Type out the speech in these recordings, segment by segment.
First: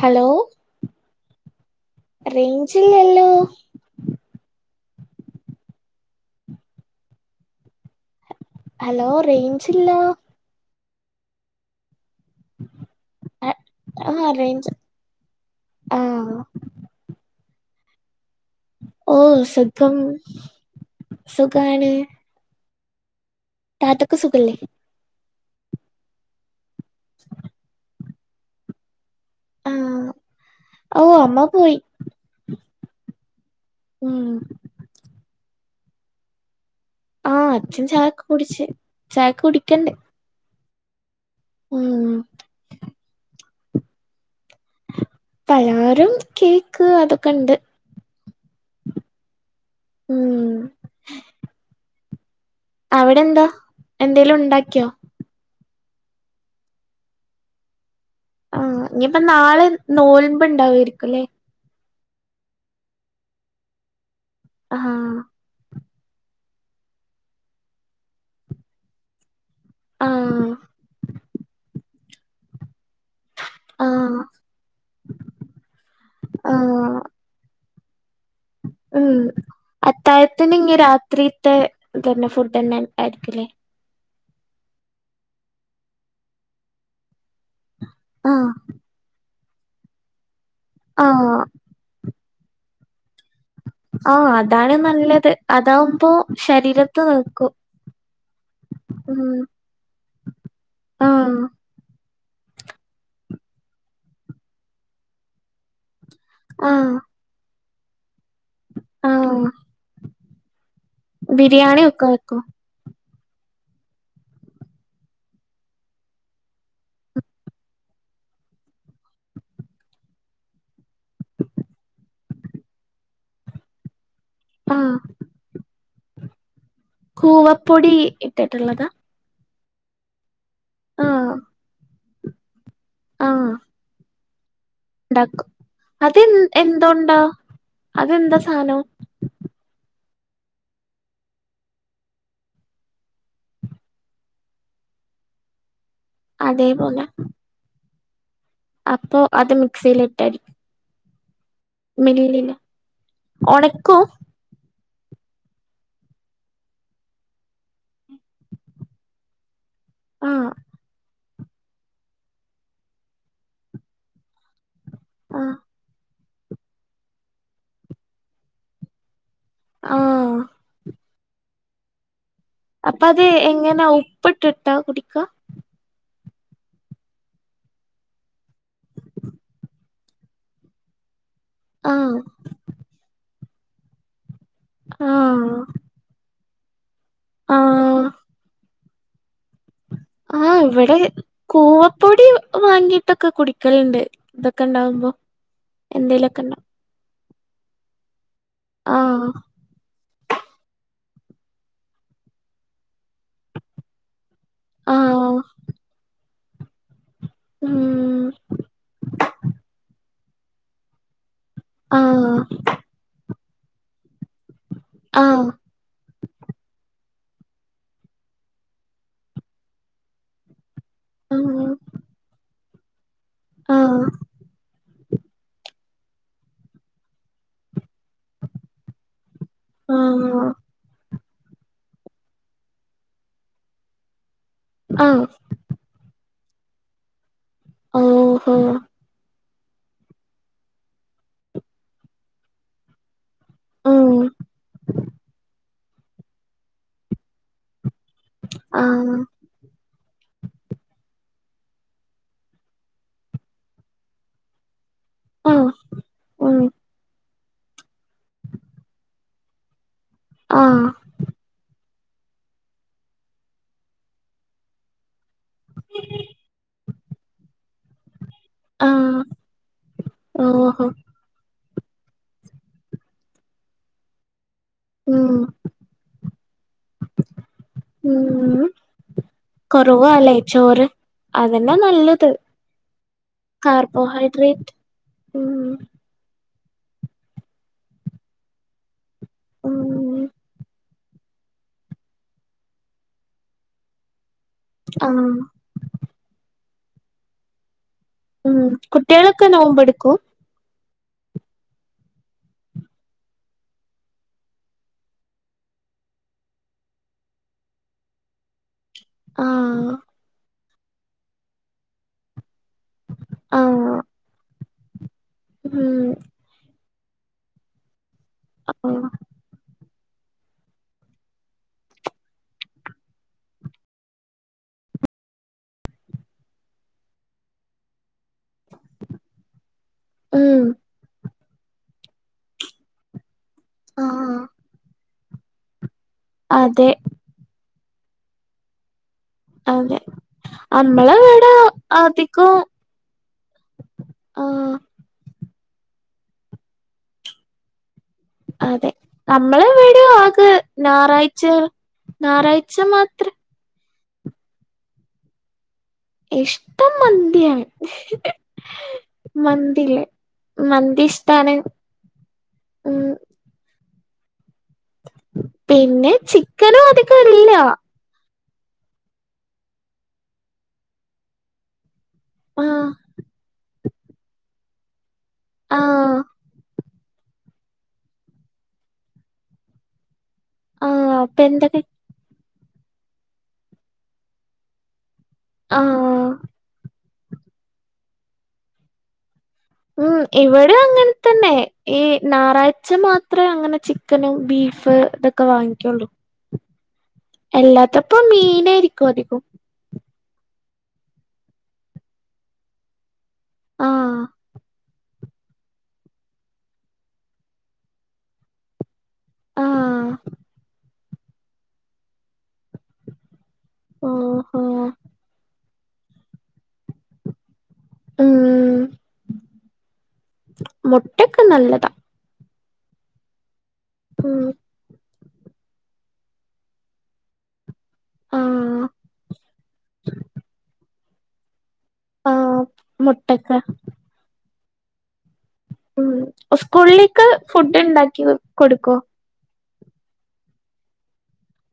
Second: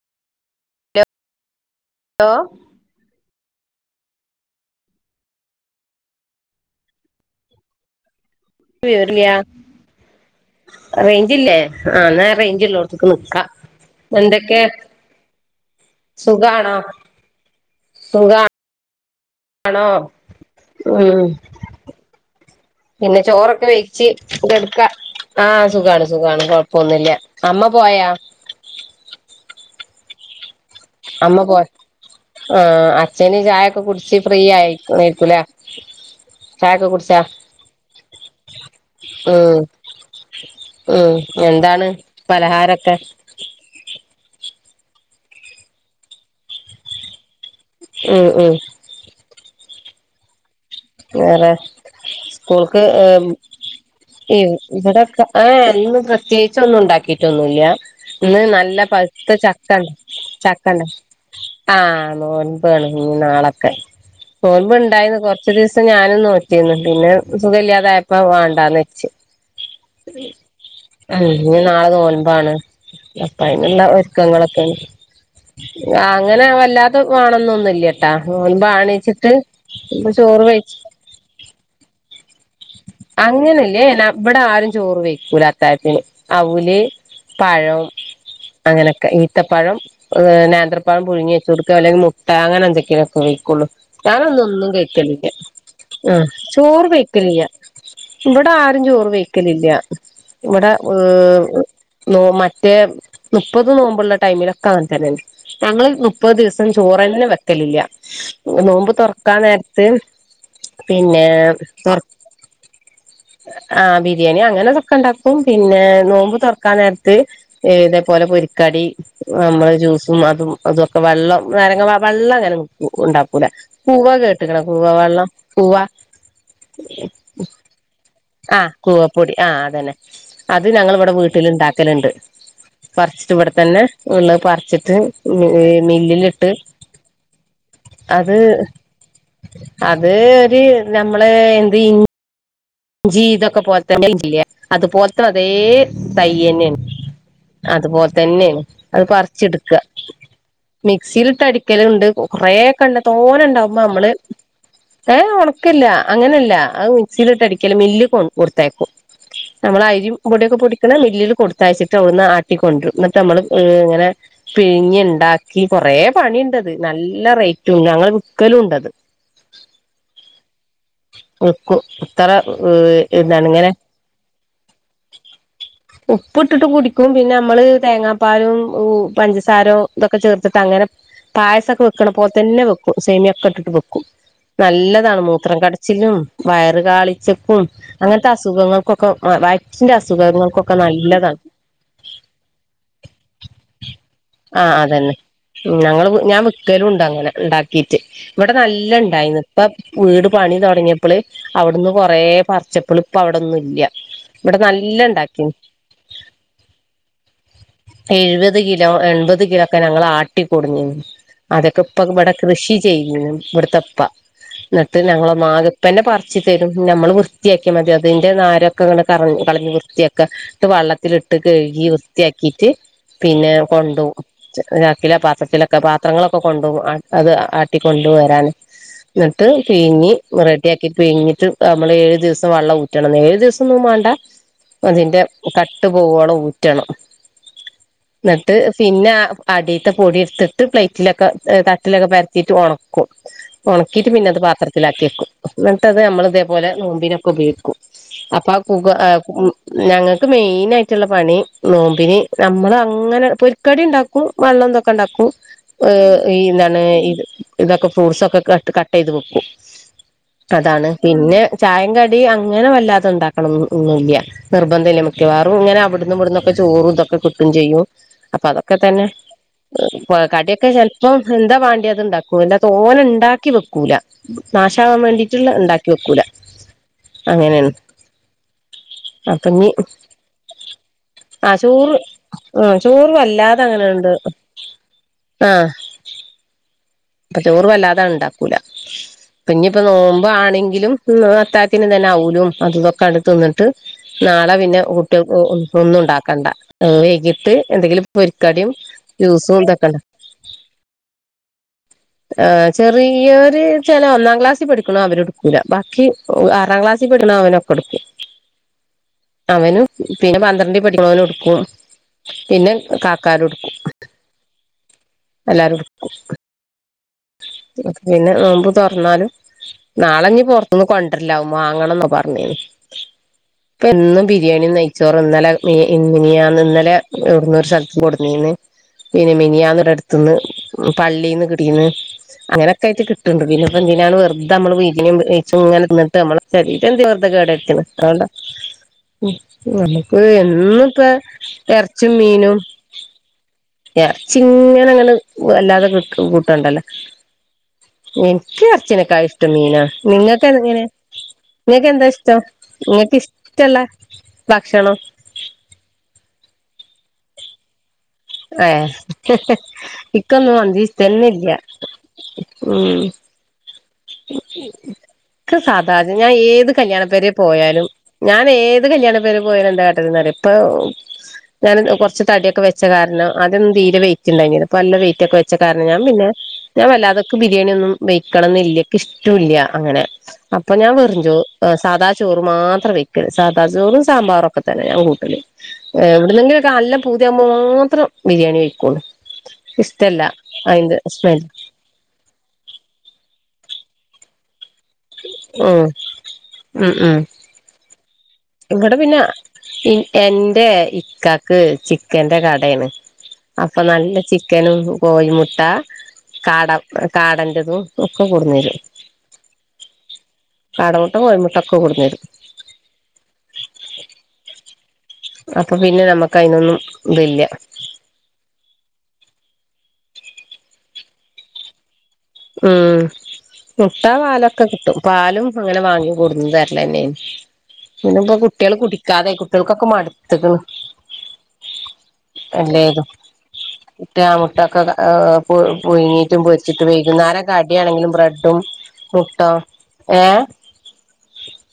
Hello റേഞ്ചില്ലല്ലോ hello വിവരില്ല range ഇല്ല റേഞ്ചില്ലേ ആന്നാ റേഞ്ച്ള്ളോടത്തക്ക് നിക്കാം ആ എന്തൊക്കെ റേഞ്ച് ആ സുഖാണോ സുഖാ ഓ സുഖം ഉം സുഖാണ് പിന്നെ ചോറൊക്കെ വെച്ച് താത്തക്ക് സുഖല്ലേ ഇതെടുക്കാ ആ സുഖാണ് സുഖാണ് പോന്നില്ല അമ്മ പോയാ ആ ഓ അമ്മ പോയി ആ അച്ഛന് ചായൊക്കെ കുടിച്ച് ഉം ഫ്രീ ആയിരിക്കൂല്ലേ ചായക്കോ കുടിച്ചാ ആ അച്ഛൻ ചായക്ക് കുടിച്ച് ചായക്ക് ഉം കുടിക്കണ്ട് ഉം എന്താണ് ഉം പലഹാരൊക്കെ പലഹാരും കേക്ക് അതൊക്കെ ഉണ്ട് മം മം ഉം വേറെ സ്കൂൾക്ക് അവിടെ ഉം എന്താ എന്തേലും ഉണ്ടാക്കിയോ ഇവിടെക്കെ ആ പ്രത്യേകിച്ച് ഒന്നും ഉണ്ടാക്കിയിട്ടൊന്നുല്ല ഇന്ന് ആ നല്ല ഇനിയിപ്പ പഴുത്ത നാളെ ചക്കണ്ട് നോൽമ്പ് ചക്കണ്ട ഉണ്ടാവായിരിക്കും അല്ലേ ആ നോൻപ്ണ് നാളൊക്കെ നോൻപ് ആ ഇണ്ടായന്ന് കൊറ ഇറ്റ ദിവസം ഞാനും നോറ്റിന്ന് പിന്നെ സുഖ ഇല്ലാതായപ്പോ വേണ്ടാന്ന് വെച്ച്ച് ആ ഇ നാളെ നോമ്പാണ് അപ്പ അതിനുള്ള ആ ഒരുക്കങ്ങളൊക്കെയാണ് അങ്ങനെ ആ വല്ലാതെ വേണന്നൊന്നുല്ലട്ടാ ഓൻ വാണിച്ചിട്ട് അന്നെ ഇങ്ങ രാത്രിത്തെ എന്നെ ഫുഡ്ന്നെ ആയിരിക്കൂല്ലേ അങ്ങനെല്ലേ ഇവിടെ ആരും ചോറ് വെക്കൂല അത്തഴത്തിന് അവല് പഴം ആഹ് അങ്ങനൊക്കെ ഈത്തപ്പഴം ആ നേന്ത്രപ്പഴം പുഴുങ്ങി ആഹ് വെച്ചുടുക്ക അല്ലെങ്കിൽ മു അ അങ്ങനെ എന്തൊക്കിലും കഴക്കുള്ളൂ ആഹ് ഞാനൊന്നും ഒന്നും അതാണ് കഴക്കലില്ല നല്ലത് അതാവുമ്പോ ആ ചോറ് ശരീരത്ത് കഴക്കലില്യാ നിൽക്കും ഇവിടെ ആരും ചോറ് ഉം വയ്ക്കലില്ല ഇവിടെ ഏ ആഹ് നോ മറ്റേ മുപ്പത് നോമ്പുള്ള ടൈമിലൊക്കെ അങ്ങനെ തന്നെയാണ് ഞങ്ങള് മു പ്പത് ദിവസം ആഹ് ചോറ്ന്നെ വെക്കലില്ല നോമ്പ് തൊറക്കാൻ ആഹ് നേരത്ത് പിന്നെ ബിരിയാണി പുറ ഒക്കെ വെക്കോ ആ ബിരിയാണി അങ്ങനെതൊക്കെ ണ്ടാക്കും പിന്നെ നോമ്പ് തൊറക്കാനേരത്ത് ഇതേപോലെ പൊരിക്കടി നമ്മൾ ജ്യൂസും അതും അതുവക്കെ വള്ളം നാരങ്ങ വ വള്ളങ്ങനെ ഉണ്ടാക്കും [unintelligible] കൂവ കേട്ട്ക്കണോ കൂവാ ആഹ് വള്ളം കൂവ കൂവപ്പൊടി ആ ഇട്ടിട്ടുള്ളതാ കൂവപ്പൊടി ആ അതന്നെ അത് ഞങ്ങള് ഇവടെ ആഹ് വീട്ടിലിണ്ടാക്കലുണ്ട് ആഹ് പറിച്ചിട്ടിവടെത്തന്നെ ഇള്ളത് പറിച്ചിട്ട് ഇണ്ടാക്കും അത് മില്ലിലിട്ട് എന്തോണ്ടാ അത് അതെന്താ സാനം അത് ഒര് നമ്മളെ എന്ത് ഇൻ ഞ്ചി ഇതൊക്കെ പോൽത്തന്നെ അത് പോൽത്ത അതേ തയ്യെന്നാണ് അതേപോലെ അതുപോൽ തന്നെണ് അത് അപ്പൊ പറിച്ചെടുക്ക മിക്സിയിലിട്ടടിക്കും മി സിൽട്ട് അടിക്കലുണ്ട് മില്ലില് കൊറേക്കെണ്ട് തോനെണ്ടാവുമ്പ ഒണക്കും അമ്മള് ഏ ഒണക്കില്ല അങ്ങനെല്ല അത് മിക്സിലിട്ടടിക്കല് മില്ലി കൊ കൊടുത്തയക്കും നമ്മളരിം ആഹ് പൊടിക്കെപൊടിക്കണ മില്ലില് കൊട് തയ്ച്ചിട്ട് ഓട്ന്ന് ആട്ടിക്കൊണ്ടരും എന്നിട്ടമ്മള് ഇങ്ങനെ ആഹ് പിഴിഞ്ഞിണ്ടാക്കി കൊറേ പണീണ്ടത് നല്ല റേറ്റും ഞങ്ങള് വിക്കലുണ്ടത് ആഹ് വിക്കും ഇത്ര അപ്പ അത് എന്താണ് ഇങ്ങനെ എങ്ങനാ ഉപ്പിട്ടിട്ടാ കുടിക്കാ ഉപ്പിട്ടിട്ട് കുടിക്കും പിന്നെ മ്മള് തേങ്ങാപ്പാലും പഞ്ചസാരോ ഇതൊക്കെ ചേർത്തിട്ട് അങ്ങനെ പായസൊക്കെ ആഹ് വെക്കണപ്പോൽ തന്നെ വെക്കും സേമിയൊക്കെ ഇട്ടിട്ട് വെക്കും. നല്ലതാണ് ആഹ് മൂത്രം കടച്ചിലും വയറ് കാളിച്ചക്കും അങ്ങനത്തെ അസുഖങ്ങൾക്കൊക്കെ വയറ്റിന്റെ ആ അസുഖങ്ങൾക്കൊക്കെ ഇവടെ നല്ലതാണ് കൂവപ്പൊടി വാങ്ങിട്ടൊക്കെ കുടിക്കല്ണ്ട് ആ അതന്നെ ഞങ്ങള് ഞാൻ ഉണ്ടാവും വിക്കലുണ്ട ണ്ടങ്ങനെ ഇണ്ടാക്കിട്ട് ഇവിടെ നല്ല ആഹ് ഇണ്ടായിന്ന് ഇപ്പം വീട് പണി തൊടങ്ങിയപ്പള് അവിടുന്ന് കൊറേ പർച്ചപ്പള് ഇപ്പവിടൊന്നും ഇല്ല. ഇവട ആഹ് നല്ലണ്ടാക്കീന്. ഉം എഴുവത് കിലോ എൺമ്പത് കിലോക്കെ ഞങ്ങളാട്ടിക്കൊടുന്നീന്. അതെക്കെ ഇപ്പവിടെ ആഹ് കൃഷി ചെയ്യുന്നു ഇവിടെത്തപ്പ എന്നിട്ട് ആഹ് ഞങ്ങളൊന്നാകെ പ്പന്നെ പ റിച്ച് തരും നമ്മള് വൃത്തിയാക്കിയ മതി അതിന്റെ നാരൊക്കെങ്ങട് കറ കളഞ്ഞ് വൃത്തിയാക്ക. ട്ട് വള്ളത്തിലിട്ട് ആഹ് കെഴുകി വൃത്തിയാക്കിട്ട് പിന്നെ ആഹ് കൊണ്ടോവും ച്ച രാ. കിലോ പാത്രത്തിലക്കെ പാത്രങ്ങളൊക്കെ കൊണ്ടോവും അത് അ റ്റി കൊണ്ടുവരാനും ന്നട്ട് പിഴിഞ്ഞി ആഹ് റെഡിയാക്കി പിഴിഞ്ഞി ട്ട് നമ്മളേഴു ദിവസം വള്ളം ഊറ്റണം ഏഴു ദിവസൊന്നും മാണ്ട. അതിന്റെ ആഹ് കട്ട് പോവോളം ഊറ്റണം ഓഹോ ന്നിട്ട് പിന്നാ അടിത്തെ പൊടി എടുത്തിട്ട് പ്ലേറ്റിലൊക്കെ തട്ടിലൊക്കെ പരത്തിട്ട് ഒണക്കും. ഒണക്കിട്ട് ഉം പിന്നെ അത് പാത്രത്തിലാക്കിവെക്കും എന്നിട്ടത് നമ്മളിതേപോലെ നോമ്പിനൊക്കെപയോഗിക്കും. അപ്പ കുക ഏ ആഹ് ഉം ഞങ്ങക്ക് മെയിനായിട്ടുള്ള പണി നോമ്പിന് നമ്മളു അങ്ങനെ പൊരിക്കടിണ്ടാക്കും വെള്ളംദൊക്കെ ണ്ടാക്കും ആഹ് ഏ ഈ ഉം ന്താണ് ഇത് ഇതൊക്കെ ഫ്രൂട്ട്സൊക്കെ കട്ട് കട്ടെയ്ത് വെക്കും ആഹ് അതാണ് പിന്നെ ചായേം കടി ടി അങ്ങനെ വല്ലാതണ്ടാക്കണന്ന്ന്നൊന്നുല്ല്യ നിർബന്ധില്ല മിക്കവാറും ഇങ്ങനെ അവിടുന്നും ഇവിടുന്നൊക്കെ ചോറുംതൊക്കെ ക്കെ കൂട്ടും ചെയ്യും. അപ്പ അതൊക്കെ തന്നെ ആഹ് കടിയൊക്കെ ഓഹോ ചെൽപ്പം എന്താ വാ അത്ണ്ടാക്കൂ ല്ലാ തോനെ ഇണ്ടാക്കി വെക്കൂല. നാശാവാൻ വേണ്ടിട്ടുള്ള ഇണ്ടാക്കി വെക്കൂല. അങ്ങനെയാണ് [unintelligible] അപ്പൊ ഇനി കൊറവാലേ ചോറ് ആ അതന്നാ ചോറ് നല്ലത്. ആ ചോറ് വല്ലാതെ അങ്ങനെണ്ട് കർബോഹൈഡ്രറ്റ് ഉം അപ്പ ചോറ് വല്ലാതാണ്ടാക്കൂല. ഉം പിന്നെപ്പ നോമ്പ് ആണെങ്കിലും അത്താത്തിനന്നെല്ലാ ആവൂലോ അതുതൊക്കെടുത്ത് തിന്നിട്ട് നാളെ പിന്നെ ആഹ് കുട്ടികൾക്ക് ഒന്നും ഉണ്ടാക്കണ്ട വൈകിട്ട് എന്തെങ്കിലും ഉം പൊരിക്കടിയും കുട്ടികളൊക്കെ ജ്യൂസും ഇതൊക്കെണ്ട നോമ്പെടുക്കും ആ് ചെറിയരു ചില ഒന്നാം ക്ലാസ്സിൽ പഠിക്കണ അവര്ടുക്കൂല ബാക്കി ആറാം ക്ലാസ് ടണ അവനൊ കൊടുക്കു അവന ആഹ് പിന്നെ പന്ത്രണ്ടി പടിക്ക്പോ അവന ഉടുക്കും പിന്നെ കാക്കാര എടുക്കും ആഹ് എല്ലാരും ഉം എടുക്കും പിന്നെ നോമ്പ് ആഹ് തുറന്നാലും നാളെഞ്ഞഞ് പൊറത്തുന്നന്ന് കൊണ്ടിരില്ലാവമ്മ അങ്ങണന്നോ പറഞ്ഞേന്ന് ഇപ്പ എന്നും ബിരിയാണി നയിച്ചോറ് ഇന്നലെ ഇങ്ങന ഇന്നലെ എവിടുന്നൊരു സ്ഥലത്ത് കൊടുന്നന്ന് പിന്നേ മിനിയാന്നടെ അടുത്ത്ന്ന് ഉം പള്ളീന്ന് കിടീന്ന് അങ്ങനെയൊക്കെയിട്ട് കിട്ടണ്ട് പിന്നെപ്പ എന്തിനാണ് ആഹ് വെറുത നമ്മ വീ ഇങ്ങന നമ്മള ശെീട്ട അതെ എന് വെറുതെ കേട എത്തി അതൊണ്ടാ അതെ നമക്ക് എന്ന ഇപ്പ നമ്മളെവിടെ ഇറച്ചും അധികം മീനും ആഹ് ഇറച്ചിങ്ങന അങ്ങനെ വല്ലാതെ കി കൂട്ടണ്ടല്ലോ എനിക്ക് അതെ ഇറച്ചിനൊക്കാ ഇഷ്ടം മീനാ നമ്മളെവിടെ ആകെ നിങ്ങൾക്ക് ഇങ്ങനെ ഞായറാഴ്ച നിങ്ങക്ക് എന്താ ഇഷ്ടം ഞായറാഴ്ച മാത്രം നിങ്ങക്ക്ഷ്ടല്ല ഭക്ഷണം ഇഷ്ടം മന്തിയാണ് ഏ മന്തില്ലേ ഇക്കൊന്നും മന്തി ഇഷ്ടം തന്ന ഇല്ല ഉം സാധാ പിന്നെ ഞാൻ ഏത് ചിക്കനും കല്യാണ അധികം പേരെ ഇല്ല പോയാലും ഞാൻ ഏത് കല്യാണ പേര് പോയാല എന്ത കേട്ടിരുന്ന ഇപ്പൊ ഞാൻ പച്ച തടിയൊക്കെ വെച്ച ആഹ് കാരണം അതൊ തീരെ വെറ്റ് ഉണ്ടായി അ നല്ല വെ കുറ്റൊക്കെ വെച്ച കാര ഞൻ ആഹ് പിന്നെ ഞാൻ വല്ലാതൊക്കെ ബിരിയാണി ഒന്നും വെക്കണംില്ലേ ഇഷ്ടില്ല അങ്ങനെ അപ്പൊ ഞാൻ ആഹ് പററിഞ്ഞു അപ്പൊ എന്തൊക്കെ സാദാ ചോ മാത്രം വെക്ക സാദാ ചോറും സാമ്പാറും ഒക്കെ തന്നെ ഞ കൂട്ട ആഹ് എവിുന്നെങ്കിലെല്ല പൂതിയാവുമ്പോൾ മാത്രം ബിരിയാണി വഴക്കുള്ളു ഉം ഇവിടെ അങ്ങനെ തന്നെ ഈ ഞായറാഴ്ച മാത്രേ അങ്ങനെ ചിക്കനും ബീഫ് ഇതൊക്കെ ഉം വാങ്ങിക്കുള്ളൂ എല്ലാത്തപ്പ മീൻ ഇങ്ങടെ പിന്നെ എറെ ഇക്കക്ക് ചിക്കന്റെ കടയാണ് അപ്പൊ നല്ല ആഹ് ചിക്കനും കോഴിമുട്ട കാട കാടൻറതും ഒക്കെ കടന്നര് ആഹ് കാടമുട്ടും കോഴമുട്ട ഒക്കെ കൊടുുന്നരും ഓഹ്ഹോ അപ്പോൾ പിന്നെ നമുക്ക് അതിനൊന്നും ഇതില്ല ഉം മുട്ടക്കെ നല്ലതാ ഉം മുട്ട ഉം പാലൊക്കെ കിട്ടും പാലും അങ്ങനെ വാങ്ങി കൂടന്ന് തരലെന്നെയ പിന്നെ ഇപ്പൊ കുട്ടികള് ആഹ് കുടിക്കാതെ കുട്ടികൾക്കൊക്കെ മടുത്തുകള് ആഹ് അല്ലേതു മുട്ടക്ക ഇറ്റേ ആ മുട്ട ഒക്കെ ഏ ഉം പുഴങ്ങിട്ടും പൊരിച്ചിട്ട് സ്കൂളിലേക്ക് വേഗിക്കുംരൊക്കെ ഫുഡ് അടിയണെങ്കിലും ഉണ്ടാക്കി ബ്രെഡും കൊടുക്കോ മുട്ട- ആ ഏ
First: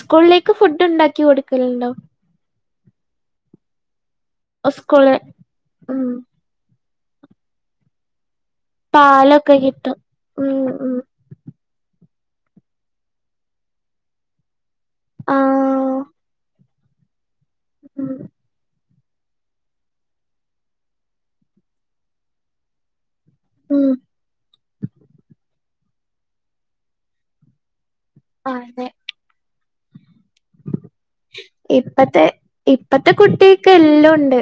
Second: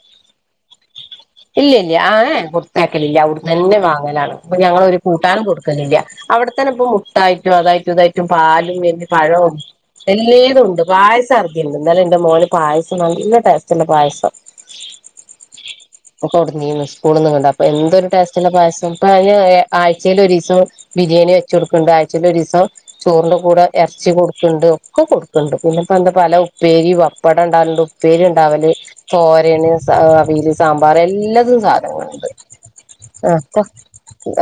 സ്കൂളിലേക്ക് ഫുഡ് ഉണ്ടാക്കി ഇല്ല കൊടുക്കലുണ്ടോ ഇല്ല ആ കൊടുത്താക്കലില്ല അവിടുന്ന് തന്നെ വാങ്ങലാണ് അപ്പൊ ഞങ്ങൊ ഒരു സ്കൂള് കൂട്ടാനും കൊടുക്കുന്നില്ല ഉം അവിടെത്തന്നെ ഇപ്പ മുട്ടായിട്ടും അതായിട്ടും ഇതായിട്ടും പാലും പിന്നെ പഴവും പാലൊക്കെ കിട്ടും ഉം എല്ലാും ഉണ്ട് ഉം പായസം അർധിണ്ട് എന്ന മോന് പായസം നല്ല ടേസ്റ്റ്ല്ല പായസം ആഹ ഒക്കെ ഉടീകൂളന്നണ്ട അപ്പൊ എന്തൊ ഒരു ടസ്റ്റന്റെ പായസം ഇപ്പ അയ്ല് ആഴ്ചയില് ഒരീസം ബിരിയാണി വെച്ചു കൊടുക്കണ്ട് ആഴ്ചയില് ഒരീസം ചോറിന്റെ കൂടെ ഉം ഇറച്ചി കൊടുക്കണ്ട്. ഒക്കെ കൊടുക്കണ്ട്. പിന്നെപ്പെന്താ പല ഉപ്പേരി പപ്പടം ഉണ്ടാണ്ടു പ്പേരി ഇണ്ടാവല് അതെ തോരന് സ അവീല് സാമ്പാറ് എല്ലതും ഇപ്പത്തെ സാധനങ്ങളുണ്ട് ഇപ്പത്തെ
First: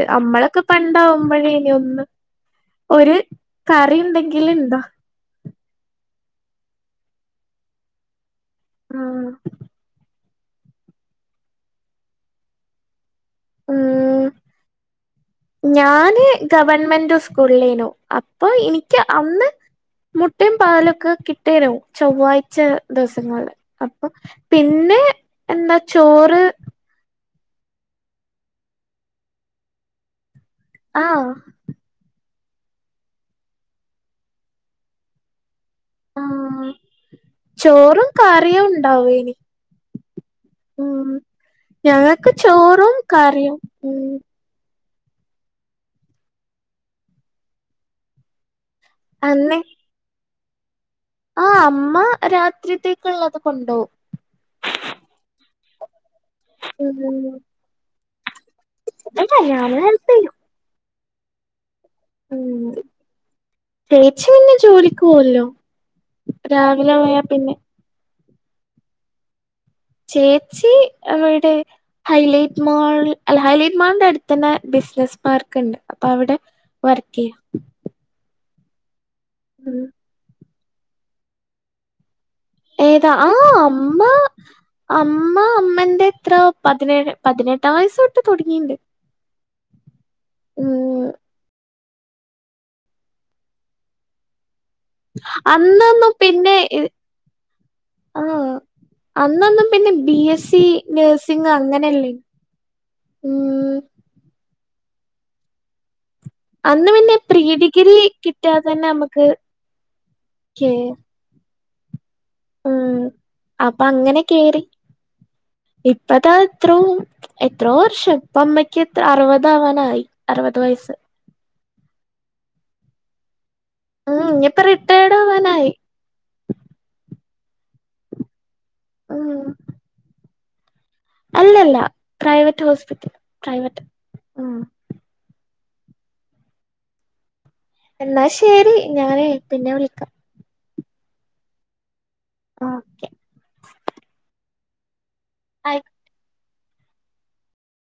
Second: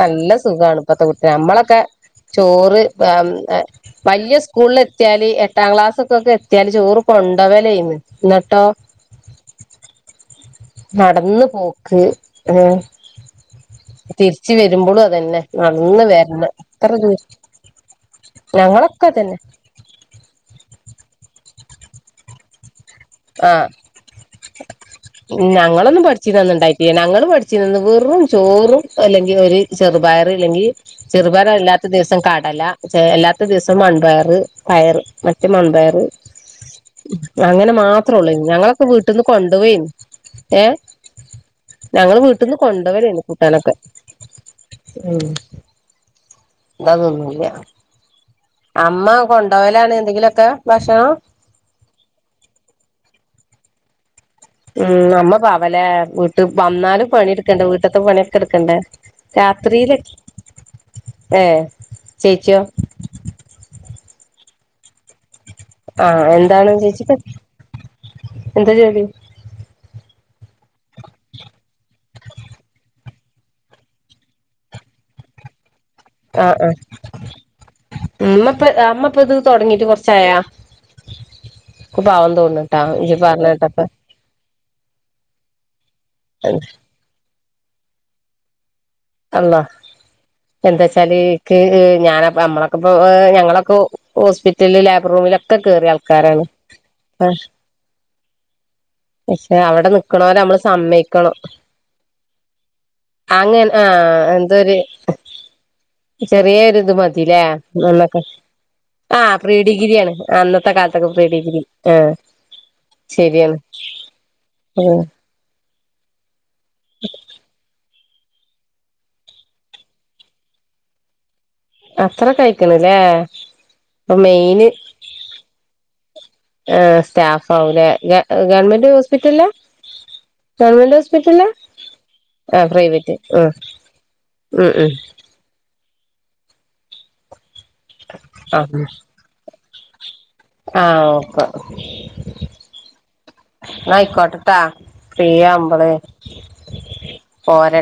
നല്ല സുഖാണ് ഇപ്പ അമ്പഴേന് ഒന്ന് ചോറ് ഒരു കറി വലിയ ഉണ്ടെങ്കിൽ സ്കൂളിൽ ഇണ്ടോ എത്തിയാല് എ ട്ടാം ക്ലാസൊക്കൊക്കെ എത്തിയാല് ചോറ് കൊണ്ടവലായിരുന്ന് എന്നിട്ടോ ആഹ് നടന്ന് പോക്ക് ഉം തിരിച്ച് വരുമ്പോളും അതന്നെ നടന്ന് ഞാന് വരണം. എത്ര ദൂ ഗവൺമെന്റ് സ്കൂളിലേനു അപ്പൊ ഞങ്ങള എനിക്ക് ക്കതന്നെ. അന്ന് മുട്ടയും പാലൊക്കെ കിട്ടേനോ ചൊവ്വാഴ്ച ദിവസങ്ങളില്. ആഹ് അപ്പൊ പിന്നെ എന്താ ഞങ്ങളൊന്നും ചോറ് പഠിച്ചീന്നന്ന് ഉണ്ടായിട്ടില്ല [unintelligible] വെറും ചോറും അല്ലെങ്കി ഒരു ചെറുപയറ് അല്ലെങ്കി ആഹ് ചെറുപയറല്ലാത്ത ദിവസം കട ല അല്ലാത്ത ദിവസം വൻപയറ് പയറ് ഉം മൺപയർ ആഹ് അങ്ങനെ ചോറും മാത്രേ ഉള്ളേർന്നു. കറിയും ഞങ്ങളൊക്കെ വീട്ടിൽന്ന് ഉണ്ടാവേനി കൊണ്ടുപോവേയിരുന്നു. ഏ ഉം ഞങ്ങള് ഞങ്ങക്ക് വീട്ട്ന്ന് ചോറും കൊണ്ടുപോവലായിരുന്നു കറിയും കൂട്ടാനൊക്കെ ഉം ഉം ഇതതൊന്നൂല്ല. അമ്മ കൊണ്ടപോവലാണ് എന്തെങ്കിലൊക്കെ. ആ അമ്മ രാത്രിത്തേക്കുള്ളത് കൊണ്ടോവും. ഉം അമ്മ പാവലേ. വീട്ട് ഉം വന്നാലും പണിയെടുക്കണ്ടേ വീട്ടത്തെ പണി കെടക്കണ്ടേ അല്ല ഞാന് രാത്രിയില് ഹെൽപ് ചെയ്യും ഏ ചേച്ചിയോ ച്ചിന്നെ ജോലിക്ക് പോവല്ലോ ആ എന്താണ് രാവിലെ ചേച്ചിക്ക് പോയാ പിന്നെ എന്താ ജോലി ചേച്ചി അവിടെ ഹൈലൈറ്റ് മാൾ അല്ല ഹൈലൈറ്റ് മാളിന്റെ അടുത്ത് തന്നെ ബി സിനസ് പാർക്ക് ഉണ്ട്. അപ്പ അവിടെ ആഹ് ആഹ് വർക്ക് ചെയ്യാ. ഉമ്മപ്പ അമ്മപ്പ ഇത് തുടങ്ങിയിട്ട് കൊറച്ചായാ. ഇക്ക് പാവം തോന്നുന്നുട്ടാ ഏതാ ഇജ്ജ് ആ പറഞ്ഞ കേട്ടപ്പ അമ്മ അമ്മ അമ്മന്റെ ഇത്ര പതിനേഴ് പതിനെട്ടാം വയസ്സൊട്ട് തുടങ്ങിണ്ട്. അള്ളാ എന്താ ഉം വച്ചാല് ക്ക് ഞാനപ്പെ നമ്മളൊക്കെ ഇ ഞങ്ങളൊക്ക ഹോസ്പി റ്റലിൽ ലേബർറൂമിലൊക്കെ കേറിയ അന്നൊന്നും ആൾക്കാരാണ് പിന്നെ ആ ആ പക്ഷെ അന്നൊന്നും അവിടെ പിന്നെ ബി നിക്കണോരെ എസ് നമ്മള് സി സമ്മതിക്കണം. നഴ്സിംഗ് അങ്ങനെയല്ലേ അങ്ങൻ ഉം ആ എന്തൊരു ചെറിയൊരു അന്ന് ഇത് പിന്നെ പ്രീ മതീല്ലേ ഡിഗ്രി നന്നാക്കാൻ കിട്ടാതെ തന്നെ ആ നമുക്ക് പ്രീ ഡിഗ്രിയാണ് കേ അന്നത്തെ കാലത്തൊക്കെ പ്രീ ഡിഗ്രി ആഹ് ഉം ശരിയാണ് അപ്പൊ അങ്ങനെ കേറി. ഉം ഇപ്പതാ അത്രോം എത്രോം വർഷം ഇപ്പ അമ്മയ്ക്ക് ത അറുപതാവാറായി അറുപത് വയസ്സ്. അത്രക്കഴിക്കണല്ലേ. അപ്പൊ ഉം ഇനിയിപ്പ മെയിന് റിട്ടയേർഡ് ആവാനായി ആ സ്റ്റാഫ് ആവൂലേ ഗ ഗവൺമെന്റ് ഹോസ്പിറ്റലിലാ. ഉം ഗവൺമെന്റ് ഹോസ്പിറ്റലിലാ. അല്ലല്ല ആ ഹോസ്പിറ്റൽ പ്രൈവറ്റ് ഉം പ്രൈവറ്റ് ഉം ഉം എന്നാ ശരി. ഞാനേ പിന്നെ വിളിക്കാം. ആ ഓക്കെ ആ എന്നാ ആയിക്കോട്ടെട്ടാ. ഫ്രീ ആയി ആവുമ്പളേ പോരെ